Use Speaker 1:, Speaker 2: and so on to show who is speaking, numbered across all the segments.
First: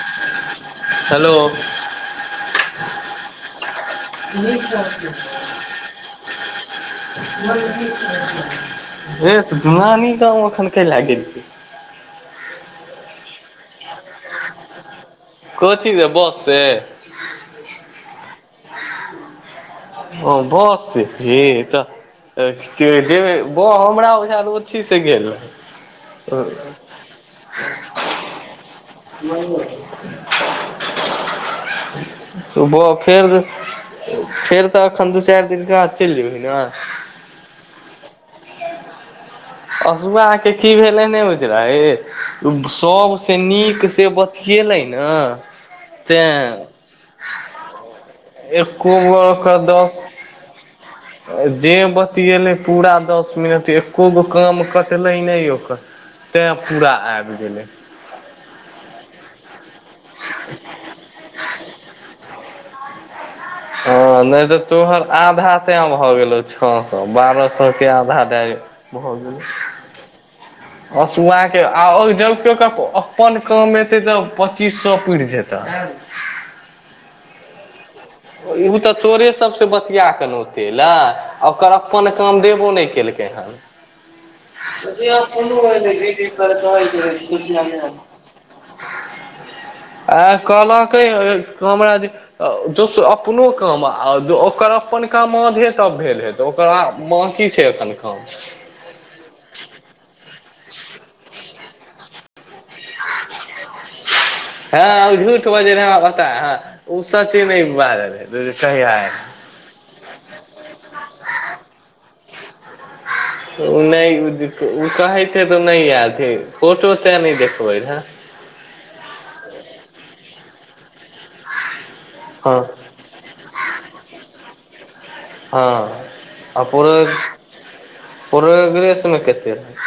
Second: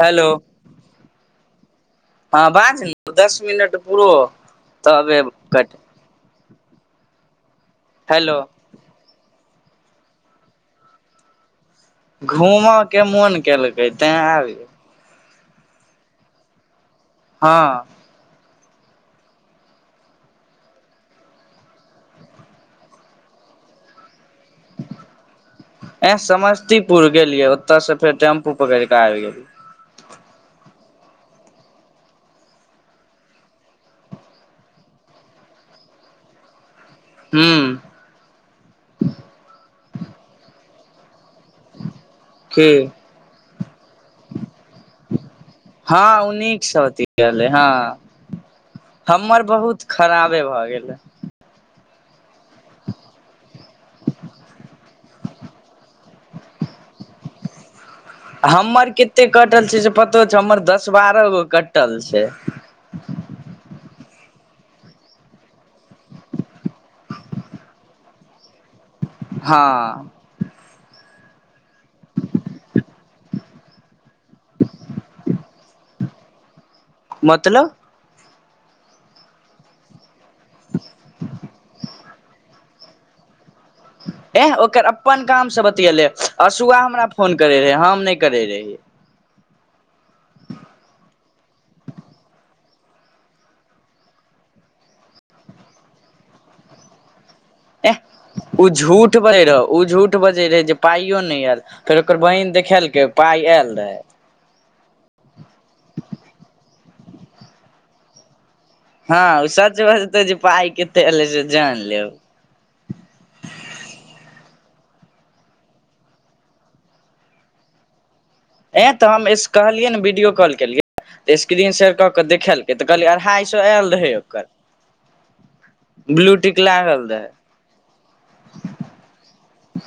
Speaker 1: Hello
Speaker 2: hello
Speaker 1: हँ बाज ने दस मिनट पुरो तबे कट
Speaker 2: मन
Speaker 1: हेलो
Speaker 2: [inaudible] हेत नानी गाँव एखन क लए गेलिए
Speaker 1: घूमऽ के मोन केलकै तें आब
Speaker 2: ह कथी मे बस से
Speaker 1: हँ [inaudible]
Speaker 2: ओ बस छै हे तऽ जेबैय हँ हमरा बुझाएल ओ
Speaker 1: ए समस्तीपुर गेलियै ओतय से फेर टेम्पू पकड़ के आबि
Speaker 2: नहि
Speaker 1: [inaudible]
Speaker 2: सुबह फेर फेर तऽ एखन दू चारि दिननके हाथ चलि जेयबै ने
Speaker 1: हू
Speaker 2: असुआके की भेलै ने बुझलहिं
Speaker 1: की
Speaker 2: सभसँ नीक से बतएलै ने
Speaker 1: हँ ओ
Speaker 2: तें
Speaker 1: नीकसँ अथि कएलै हँ
Speaker 2: एको गो
Speaker 1: हमर
Speaker 2: ओकर
Speaker 1: बहुत
Speaker 2: दस
Speaker 1: खराबे भऽ गेल हे
Speaker 2: जे बतिएले पूरा दस मिनट एको गो काम कटलै नइ ओकर तैं पूरा आबि गेलै
Speaker 1: हमर कते कटल छै से पतो छै हमर दस बारह गो कटल छै [inaudible]
Speaker 2: हँ नहि तऽ तोहर आधा ते भऽ गेलौ छओ सए बारह सए के आधा दए भ गेल
Speaker 1: हँ
Speaker 2: अशुआ के आ जब के ओ अपन काम एतै तब पच्चीस सए पूइर जेतै
Speaker 1: मतलब
Speaker 2: उ तऽ तोरे सब से बत बतिया के ने औते अलइ ओकर अपन काम देबो नहि केलकै हन
Speaker 1: [inaudible] ए ओकर अपन काम से बतियलै अशुआ हमरा फोन करैत रहै हम नहि करैत रहियै
Speaker 2: आ कहलकई हमरा जे अँ दोस् अपनो काम ओकर अपन काम आधै त भेल हे त ओकरा बाकि छै एखन
Speaker 1: एह
Speaker 2: काम
Speaker 1: ओ झूठ भै रहै ओ झूठ बजै रहै जे पाइयो नहि आयल फेर ओकर बहीन देखेलकै पाय आयल रहे
Speaker 2: हँ ओ झूठ बजे रह हमरा पता ह ओ सची नहि बाजल रहे [unintelligible]
Speaker 1: हँ ओ सच बजतै जे पाइ कते एलै से जान लेब
Speaker 2: ओ नहि ओ कहैत हेताउ नहि याद ह फोटो तऽ नहि देखबै रहए
Speaker 1: ए तऽ हम कहलियै ने वीडियो कॉल केलियै त स्क्रीन सेेयर क के
Speaker 2: हँ
Speaker 1: देखेलक त कहलिय अढ़ाई सए आयल रहे
Speaker 2: हँ
Speaker 1: ओकर ब्लूटिक लागल रहे
Speaker 2: प्रोग्रेस मे कते रहै?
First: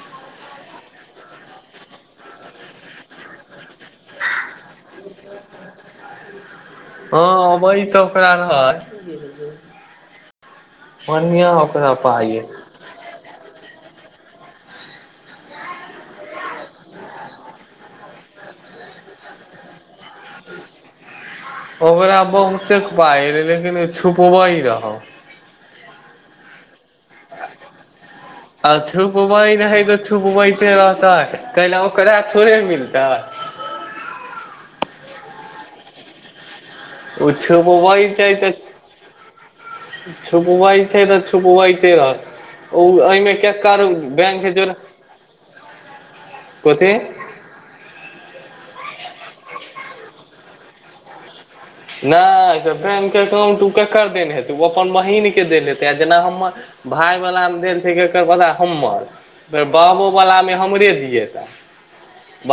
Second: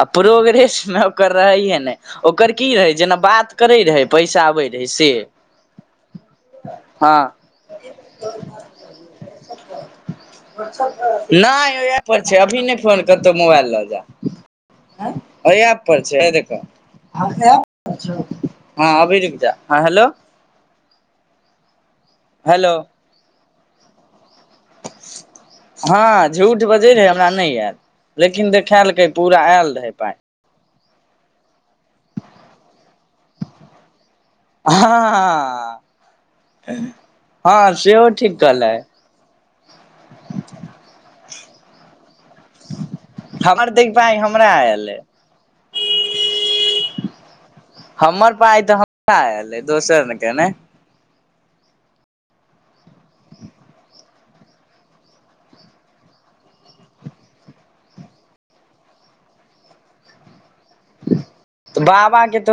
Speaker 1: आ प्रोग्रेस मे ओकर रहैये ने ओकर की रहै जेना बात करै रहै पैसा आबै रहै से
Speaker 2: हँ अबै तऽ ओकरा रहै बढ़िआँ
Speaker 1: नहि
Speaker 2: ओकरा
Speaker 1: उएहप
Speaker 2: पाइ
Speaker 1: छै अभी नहि फोन कतहु मोबाइल लऽ जा औय एप पर छै है देखअ हँ अभि रुक जा हँ हेलो
Speaker 2: ओकरा
Speaker 1: हेलो
Speaker 2: बहुते पाय अलाइ लेकिन ओ छुपब रहो
Speaker 1: हँ झूठ बजे रहे हमरा नहि आयल लेकिन देखेलकै पूरा
Speaker 2: छुपबै
Speaker 1: आयल रहै
Speaker 2: तऽ
Speaker 1: पाइ
Speaker 2: छुपबैते रहतै कैल ओकरा थोड़े मिलतै
Speaker 1: हँ हँ
Speaker 2: ओ
Speaker 1: हँ सेहो ठीक कहलै
Speaker 2: छुपबइ छै त छुपबइते रह ओ एहिमे
Speaker 1: हमर
Speaker 2: केकर
Speaker 1: देख पाइ
Speaker 2: बैंक
Speaker 1: हमरा
Speaker 2: जोर
Speaker 1: आयल अइ
Speaker 2: कथी
Speaker 1: हमर पाइ तऽ हमरा एले दोसर के नइ
Speaker 2: नहि त बैंक अकाउंट ऊ केकर देने हेतै ओ अपन बहिन के देने हेतै आ जेना हमर भाय वला मे देल छै केकर बता हमर बाबो बलामे हमरे जियएतऽ
Speaker 1: तऽ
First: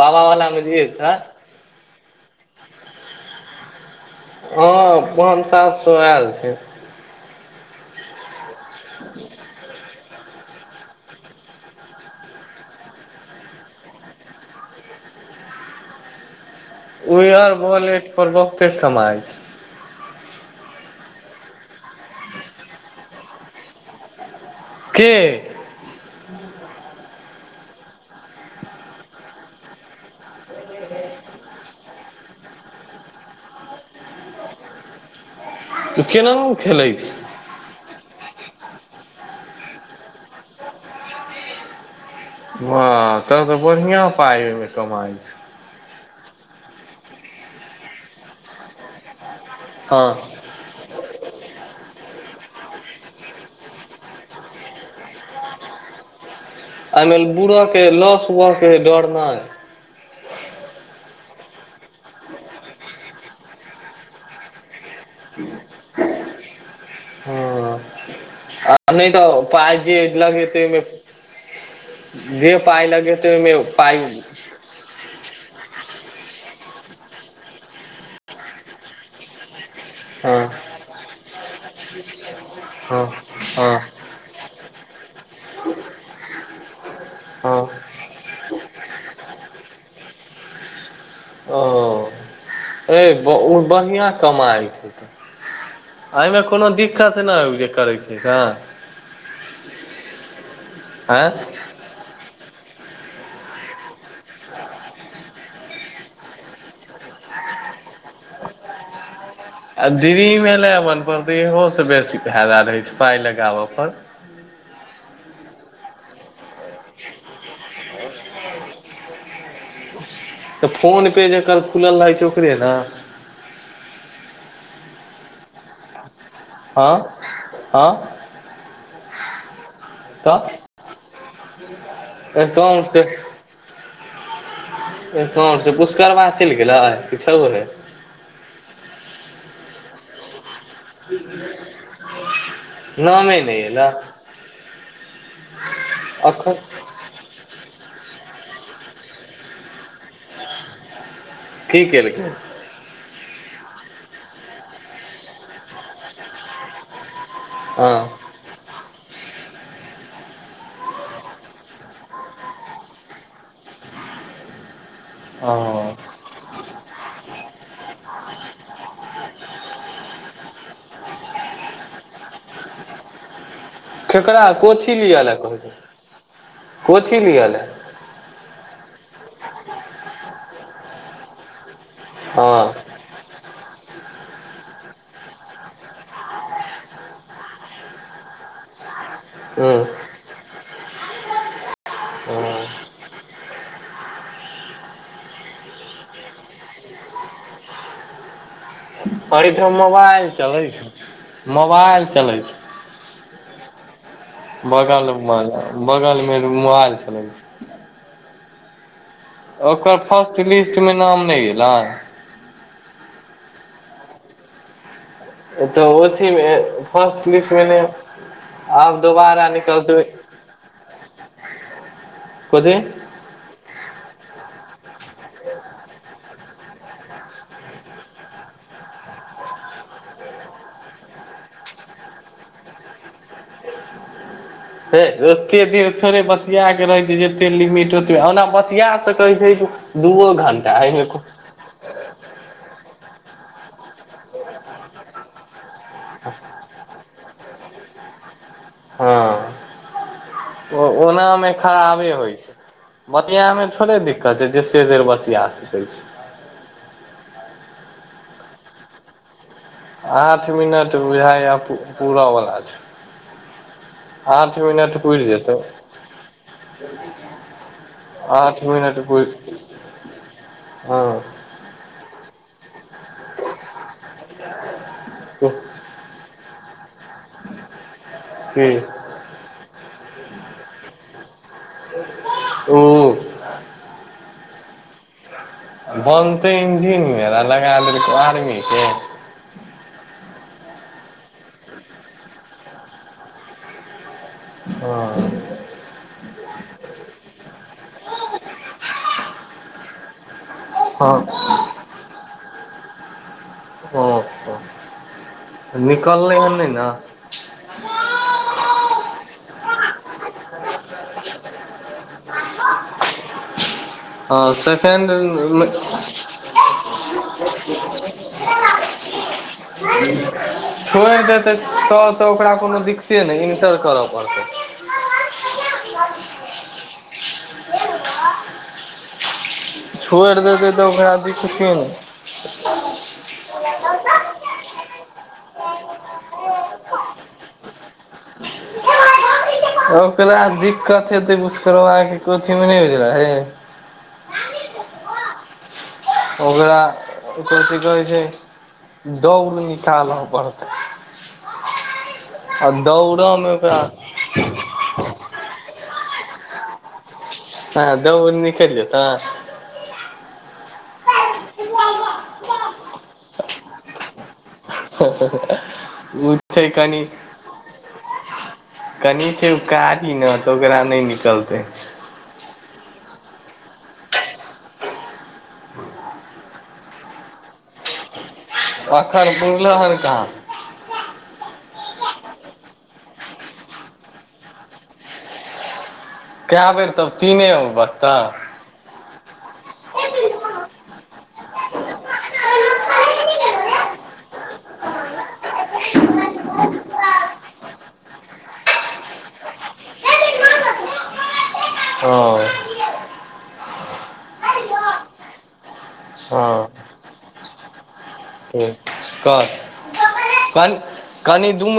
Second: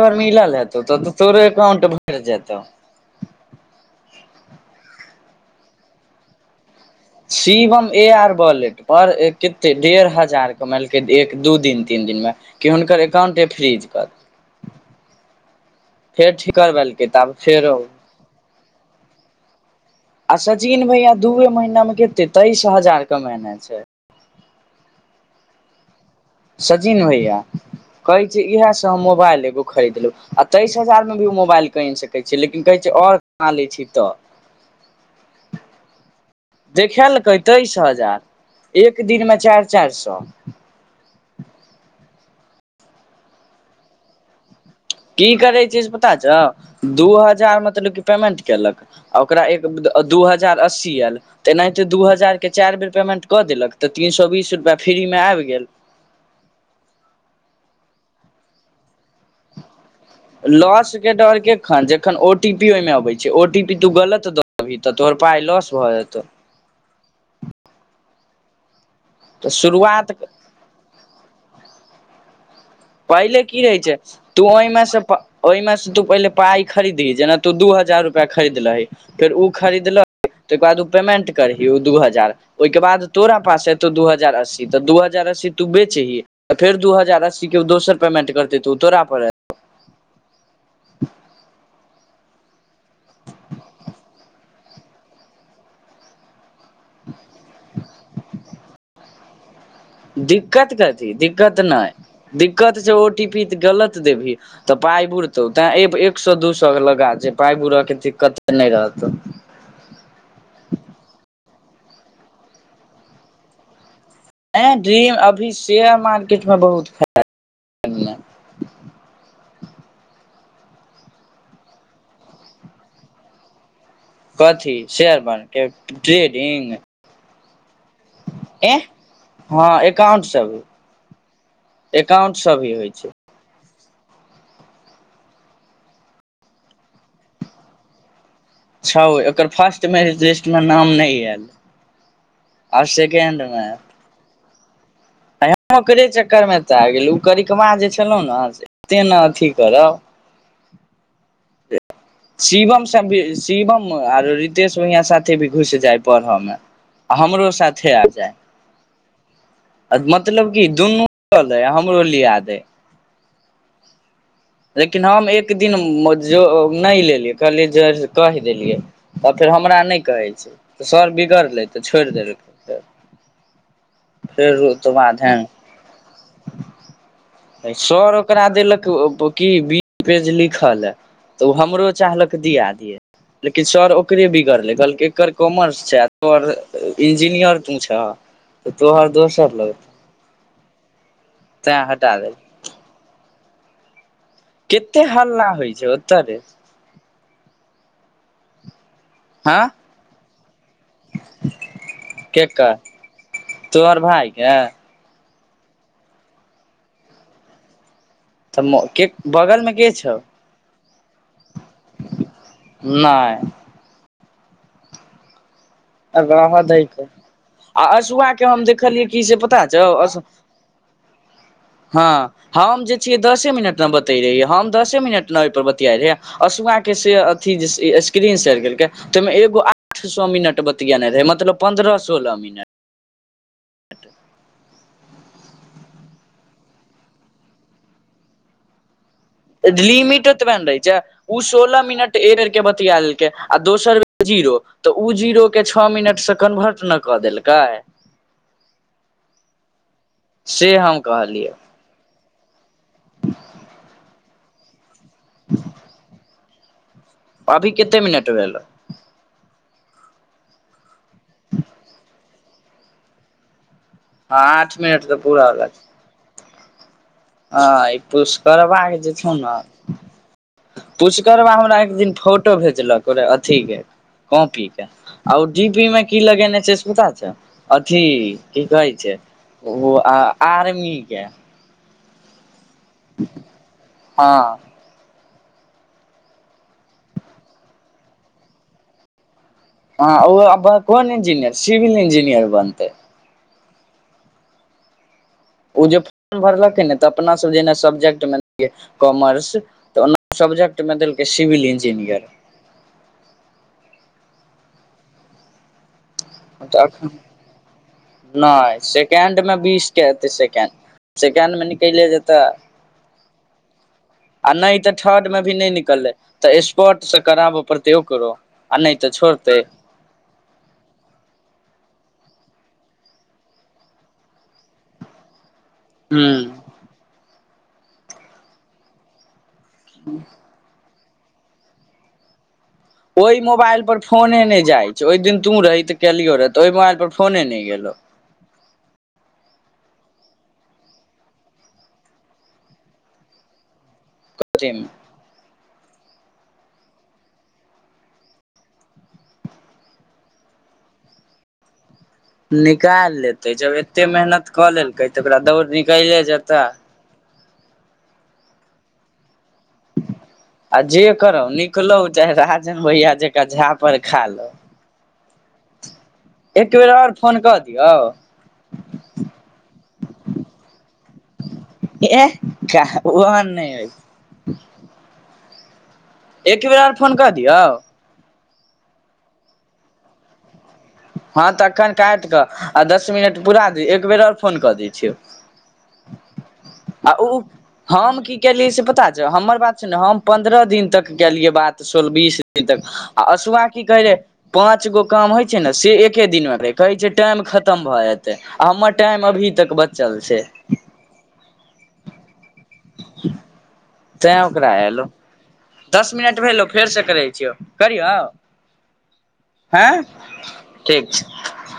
Speaker 2: बाबा वला मे जियएतऽ
Speaker 1: बे अकाउंट भ कर जेताउ
Speaker 2: हँ पान सात सो आयल छै
Speaker 1: सीवम ए आर बॉलेट पर कते डेढ़ हजार कमलके एक दू दिन तीन दिन मे कि हुनकर एकाउंटे फ्रिज क देलकई फेर ठीक करबलके तब आब
Speaker 2: उयर
Speaker 1: फेरो
Speaker 2: वॉलेट पर लोकते कमाय छै
Speaker 1: आ सचिन भैया दूए महीना में केते तेइस हजार कमने छै
Speaker 2: के
Speaker 1: सजिन भइया कहैत छै इएहसँ हम मोबाइल एगो खरीदलहु आ तेइस हजारमे भी ओ मोबाइल किन सकै छी लेकिन कहै छै आओर कमा लै छी तऽ
Speaker 2: त‌ केनाहु खेलै छी
Speaker 1: देखैल कै तेइस हजार एक दिनमे चारि चारि सै
Speaker 2: वाह तब तऽ बढ़िआ पाई
Speaker 1: की करे छै से पता छउ दू हजार मतलब क पेमेंट केलक आ ओकरा एक
Speaker 2: हँ
Speaker 1: दू हजार अस्सी आयल तऽनाहिते दू हजारके चारि बेर पेमेंट कऽ देलक तऽ तीन सए बीस रुपैआ फ्रीमे आबि गेल
Speaker 2: एहिमे बुरऽ के लस हुय के डरनाइ
Speaker 1: लॉस के डर केखन जखन ओ टी पी ओहि में अबे छै ओ टी पी तू गलत द अभी तऽ तोहर पाइ लॉस भऽ जेतौ
Speaker 2: ह नहि तऽ पाई जे लगेतय जे पाइ लगे ते
Speaker 1: पहिले
Speaker 2: ओहिमे
Speaker 1: की रहै छै
Speaker 2: पाइ
Speaker 1: तू हिमे से हिमें से तू पहिले पाई खरीदही जेना तू दू हजार रुपा खरीदलहि फेर ओ खरीदलक
Speaker 2: हँ
Speaker 1: तके बाद ओ पेमेंट करही ओ दू हजार ओहि के
Speaker 2: हँ
Speaker 1: बाद तोरा पास
Speaker 2: हँ
Speaker 1: एतौ दू हजार अस्सी तऽ दू हजार अस्सी तू बेचही त फेर दू हजार अस्सी
Speaker 2: हँ
Speaker 1: के दोसर पेमेंट करते तू तोरा पड़
Speaker 2: ओ ए ओ बढ़िआँ कमाइ छै तऽ एहिमे कोनो दिक्कत नहि जे करै छै त
Speaker 1: दिक्कत कथी
Speaker 2: आँय
Speaker 1: दिक्कत नहि दिक्कत छै ओ टी पी तऽ गलत देबही तऽ पाइ बुुरतौ तें एक सै दू सै लगा दे जे पाइ बुरऽके दिक्कत नहि रहतौ
Speaker 2: आ डिरिम एलेवेन पड़तै इहो से बेसी फायदा रहै छै पाइ लगाबऽ पर
Speaker 1: ए ड्रीम अभी शेयर मार्केट में बहुत
Speaker 2: [inaudible]
Speaker 1: [inaudible]
Speaker 2: तऽ फोन पे जकर खुलल रहै छ ओकरे ने
Speaker 1: कथी शेयर मार्केट टरेडिंग
Speaker 2: हँ हँ
Speaker 1: ए हँ एकाउंट
Speaker 2: तऽ
Speaker 1: सब भी एकाउंट सब भी होइ छै
Speaker 2: छै पुस्करबा चलि गेलै कि छउहे
Speaker 1: छउ एकर फर्स्ट मैच इ मे नाम नहि ऐल
Speaker 2: नामे
Speaker 1: सेकेंड
Speaker 2: नहि
Speaker 1: मे
Speaker 2: एलै
Speaker 1: ऐं यौ ओकरे
Speaker 2: अखन
Speaker 1: चक्करमे एतऽ आ गेलहु ओ करिकबा जे छलहुँ ने से एते ने अथी करउ
Speaker 2: की केलकय
Speaker 1: शिवम भी शिवम आरो रितेश भैया साथी भी घुस जाय पढ़ऽ मे आ हमरो साथे
Speaker 2: हँ
Speaker 1: आ जाय मतलब की दुनू लै हमरो लिया दय है लेकिन हम एक
Speaker 2: हँ
Speaker 1: दिन नहि लेलियै कहलियै जे कहि देलियै तऽ फेर हमरा नहि कहै छै तऽ सर बिगड़लै तऽ छोड़ि देलकै फेर
Speaker 2: केकरा
Speaker 1: ओहिके
Speaker 2: कोथी
Speaker 1: बाद
Speaker 2: लिअल
Speaker 1: हैंग
Speaker 2: कहै छै कोथी लिअले
Speaker 1: सर ओकरा देलक की बीस पेज लिखलै तऽ ओ हमरो चाहलक
Speaker 2: हँ
Speaker 1: दिया दियै लेकिन सर ओकरे बिगड़ले कहलकय एकर कॉमर्स छै तोहर इंजीनियर तू छ त तोहर दोसर
Speaker 2: ह
Speaker 1: लग तै हटा देलके कते हल्ला होइ छै ओतरेय हँ
Speaker 2: अइठम मोबाइल चलै छै मोबाइल चलै
Speaker 1: केकर तोहर भाय के
Speaker 2: छै बगलमे बगल मे मोबाइल चलय छै
Speaker 1: तथ कक [inaudible]
Speaker 2: ओकर फर्स्ट लिस्ट में नाम नहि एलै
Speaker 1: नइ
Speaker 2: तऽ
Speaker 1: आ
Speaker 2: ओथीमे
Speaker 1: रहअ दही के
Speaker 2: फर्स्ट लिस्टमे
Speaker 1: आ
Speaker 2: नहि
Speaker 1: अशुआके हम
Speaker 2: आब
Speaker 1: देखलियै कि से
Speaker 2: दोबारा
Speaker 1: पता छौ
Speaker 2: निकलतै
Speaker 1: अस हाँ
Speaker 2: कथी
Speaker 1: हम जे छिए दसे मिनट न बतै रहियै हम दसे मिनट न ओहिपर बतियाइ रहयै अशुआ के से अथी स्क्रीन सेेयर केलकय त ओहिमे एगो आठ सए मिनट बतिएलकय तियै नय रहे मतलब पन्द्रह सोलह मिनट ट
Speaker 2: हे ओते देर थोड़े बतिया के रहे छै जते लिमिट ओते ओना बतिया सकै छै
Speaker 1: लिमिट
Speaker 2: दूओ
Speaker 1: एतबे ने
Speaker 2: घंटा
Speaker 1: रहे छै
Speaker 2: अहिमे कुन
Speaker 1: उ सोलह मिनट ऐरर के बतिया लेलकै आ दोसर बेर जीरो तऽ ओ जीरो के छौ मिनट से कन्वर्ट न कऽ देलकै
Speaker 2: हँ
Speaker 1: से
Speaker 2: ओ
Speaker 1: हम
Speaker 2: ओनामे
Speaker 1: कहलियै
Speaker 2: खराबे होइ छै बतियामे थोड़े दिक्कत छै जते देर बतिआ सकै छी
Speaker 1: अभी कते मिनट भेलो
Speaker 2: आठ मिनट बुझायै पूरा वला छो
Speaker 1: हँ आठ मिनट तऽ पूरा
Speaker 2: जेतै
Speaker 1: वला छै आंई
Speaker 2: आठ
Speaker 1: पुस्करबा
Speaker 2: मिनट
Speaker 1: जे छौ
Speaker 2: पुरि
Speaker 1: न
Speaker 2: हँ
Speaker 1: पुचकरबा हमरा एक दिन फोटो भेजलकओे रहै अथीके कॉपीे के आ ओ डी पी मे की लगेने छै से पता छौ अथी की कहै छै ओ आ आर्मी के
Speaker 2: ओ
Speaker 1: हाँ
Speaker 2: बनतै इंजिनियर आ लगा देलकै आर्मी के
Speaker 1: हँ ओ अब कोन इंजीनियर सिविल इंजीनियर बनतै
Speaker 2: ओ
Speaker 1: ओ जे फोर्म भरलखिन ने तऽ अपनासभ जेना सब्जेक्टमे कॉमर्स तऽ ओना सबजेक्ट मे देलकै
Speaker 2: हँ
Speaker 1: सिविल इंजिनियर
Speaker 2: ओह ओ निकलै ह नय न
Speaker 1: नय सेकेंड मे बीस के एते सेकेंड सेकेंड मे निकयिले जेत आ
Speaker 2: हँ
Speaker 1: नय तऽ
Speaker 2: सेकेंड
Speaker 1: ठड में भी नय निकललै तऽ स्पॉर्ट से कराबऽ पड़तै ओकरो आ नय तऽ छोड़तै
Speaker 2: छोईड़ देतै तब तऽ ओकरा कोनो दिक्कते नय इन्टर करऽ पड़तै
Speaker 1: हू
Speaker 2: छोईड़ देतै तऽ ओकरा दिखते रह
Speaker 1: ओय मोबाइल पर फोने नय जाय छै ओहि दिन तू रही ते केलियो रहे ते ओय मोबाइल पर फोने नय गेलो
Speaker 2: ओकरा दिक्कत हेते भुषकरबा के कोथी मे नय बुझलहि
Speaker 1: कोथि मे
Speaker 2: ओकरा कोथि कहै छै दौड़ निकालऽ पड़तै आ
Speaker 1: निकाल
Speaker 2: दौड़यमे
Speaker 1: लेते जब एते
Speaker 2: ओकरा
Speaker 1: मेहनत कऽ लेलकै तऽ ओकरा दौड़ निकालै जेता
Speaker 2: हँ दौड़ निकयल लेता
Speaker 1: आ जे करो निकलो चाहे राजन भैया जेका झापड़ खा लौ
Speaker 2: हाँ हाँ ओ छै
Speaker 1: एक बेेर
Speaker 2: कनि
Speaker 1: और फोन कऽ दियौ
Speaker 2: कनि छै उ कारी न तऽ ओकरा नय निकलतै
Speaker 1: एह कहा ओहन नय होइ
Speaker 2: [inaudible]
Speaker 1: एक बेर आऔर फोन कऽ दियौ
Speaker 2: अखन पुरलो हन कहाँ
Speaker 1: हँ तऽ एखन कायिट कऽ आ दस मिनट पुरा द एक बेर और फोन कऽ दै छियौ
Speaker 2: कए बेर तब
Speaker 1: आ ओ
Speaker 2: तीने गो
Speaker 1: हम की
Speaker 2: बत्तख
Speaker 1: केलियै से पता छौ हमर बात छै न हम पन्द्रह दिन तक केलियै बात सोल बीस दिन तक आ असुआ की कहे रहे पाँच गो काम होय छै ने से एके दिनमे रहै कहै छै टाइम खतम भऽ जेतै आ हमर टाइम अभी तक बचल छै
Speaker 2: हँ
Speaker 1: तैं ओकरा एयलौ दस मिनट भेलौ
Speaker 2: हँ
Speaker 1: फेरसँ करै छियौ करियौ
Speaker 2: ठीक कह
Speaker 1: हँ
Speaker 2: कनि
Speaker 1: ठीक छै
Speaker 2: कनि दू